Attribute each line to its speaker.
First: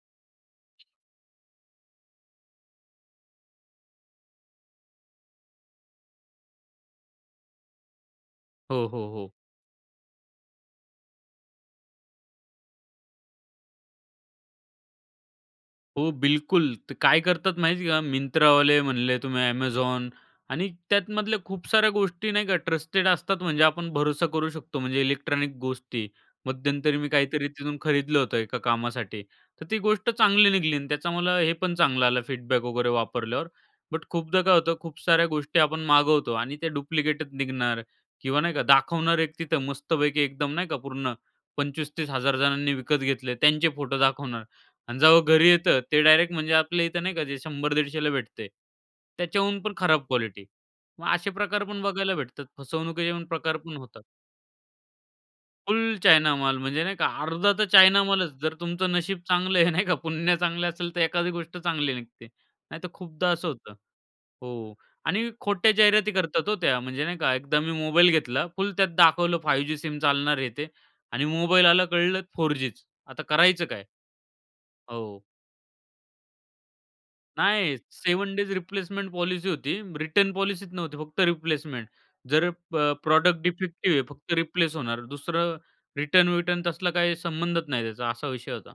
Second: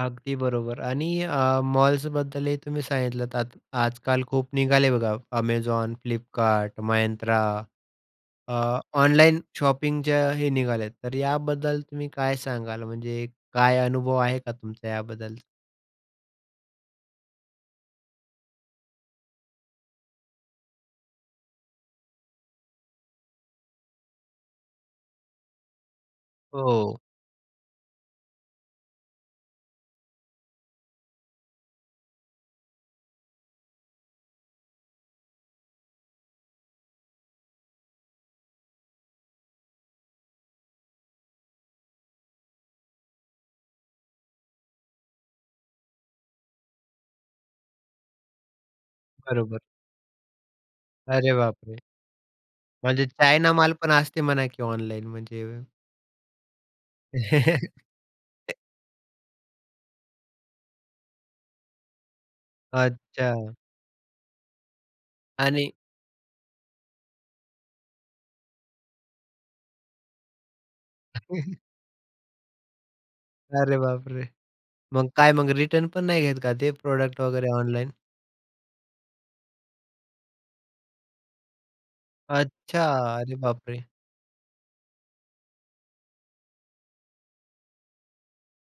Speaker 1: अगदी बरोबर आणि अ, मॉल्सबद्दलही तुम्ही सांगितलंत आत आजकाल खूप निघाले बघा Amazon, Flipkart, Myntra अ,
Speaker 2: हो, हो, हो.
Speaker 1: ऑनलाईन शॉपिंगचं हे निघाल्यात. तर याबद्दल तुम्ही काय सांगाल म्हणजे काय अनुभव आहे का तुमचा याबद्दलचा?
Speaker 2: हो बिलकुल. ते काय करतात माहिती आहे का Myntraवाले म्हणले तुम्ही Amazon आणि त्यातमधल्या खूप साऱ्या गोष्टी नाही का ट्रस्टेड असतात. म्हणजे आपण भरोसा करू शकतो म्हणजे इलेक्ट्रॉनिक गोष्टी. मध्यंतरी
Speaker 1: हो.
Speaker 2: मी काहीतरी तिथून खरीदलं होतं एका कामासाठी, तर ती गोष्ट चांगली निघाली आणि त्याचा मला हे पण चांगलं आलं फीडबॅक वगैरे वापरल्यावर, बट खूपदा काय होतं खूप साऱ्या गोष्टी आपण मागवतो आणि ते डुप्लिकेटच निघणार किंवा नाही का दाखवणार एक तिथं मस्तपैकी एकदम नाही का पूर्ण ₹25-30,000 जणांनी विकत घेतले. त्यांचे फोटो दाखवणार आणि जेव्हा घरी येतं ते डायरेक्ट म्हणजे आपल्या इथं नाही का जे 100-150 ला भेटतयं त्याच्याहून
Speaker 1: बरोबर.
Speaker 2: पण खराब क्वालिटी. मग असे
Speaker 1: अरे बापरे!
Speaker 2: प्रकारपण बघायला भेटतात
Speaker 1: म्हणजे
Speaker 2: फसवणुकीचे पण
Speaker 1: चायना माल
Speaker 2: प्रकारपण
Speaker 1: पण
Speaker 2: होतात.
Speaker 1: असते म्हणा की ऑनलाईन म्हणजे.
Speaker 2: फुल चायना माल म्हणजे नाही का, अर्धा तर चायना मालच जर तुमचं नशीब चांगलं आहे नाही का पुण्य चांगलं असेल, तर एखादी गोष्ट चांगली निघते. नाहीतर खूपदा असं
Speaker 1: अच्छा.
Speaker 2: होतं. हो आणि
Speaker 1: आणि
Speaker 2: खोट्या जाहिराती करतात हो त्या, म्हणजे नाही का एकदा मी मोबाईल घेतला. फुल त्यात दाखवलं 5G सिम चालणार हे ते आणि मोबाईल आला कळलं 4G च आता करायचं
Speaker 1: अरे
Speaker 2: काय?
Speaker 1: बापरे! मग
Speaker 2: हो.
Speaker 1: काय मग रिटर्न पण नाही घेत का ते प्रॉडक्ट वगैरे
Speaker 2: नाही
Speaker 1: ऑनलाईन?
Speaker 2: 7 डेज रिप्लेसमेंट पॉलिसी होती. रिटर्न पॉलिसीच नव्हती फक्त रिप्लेसमेंट. जर प
Speaker 1: अच्छा, अरे
Speaker 2: प्रॉडक्ट
Speaker 1: बापरे!
Speaker 2: डिफेक्टिव्ह आहे. फक्त रिप्लेस होणार दुसरं रिटर्न-विटर्न तसला काही संबंधच नाही त्याचा, असा विषय होता.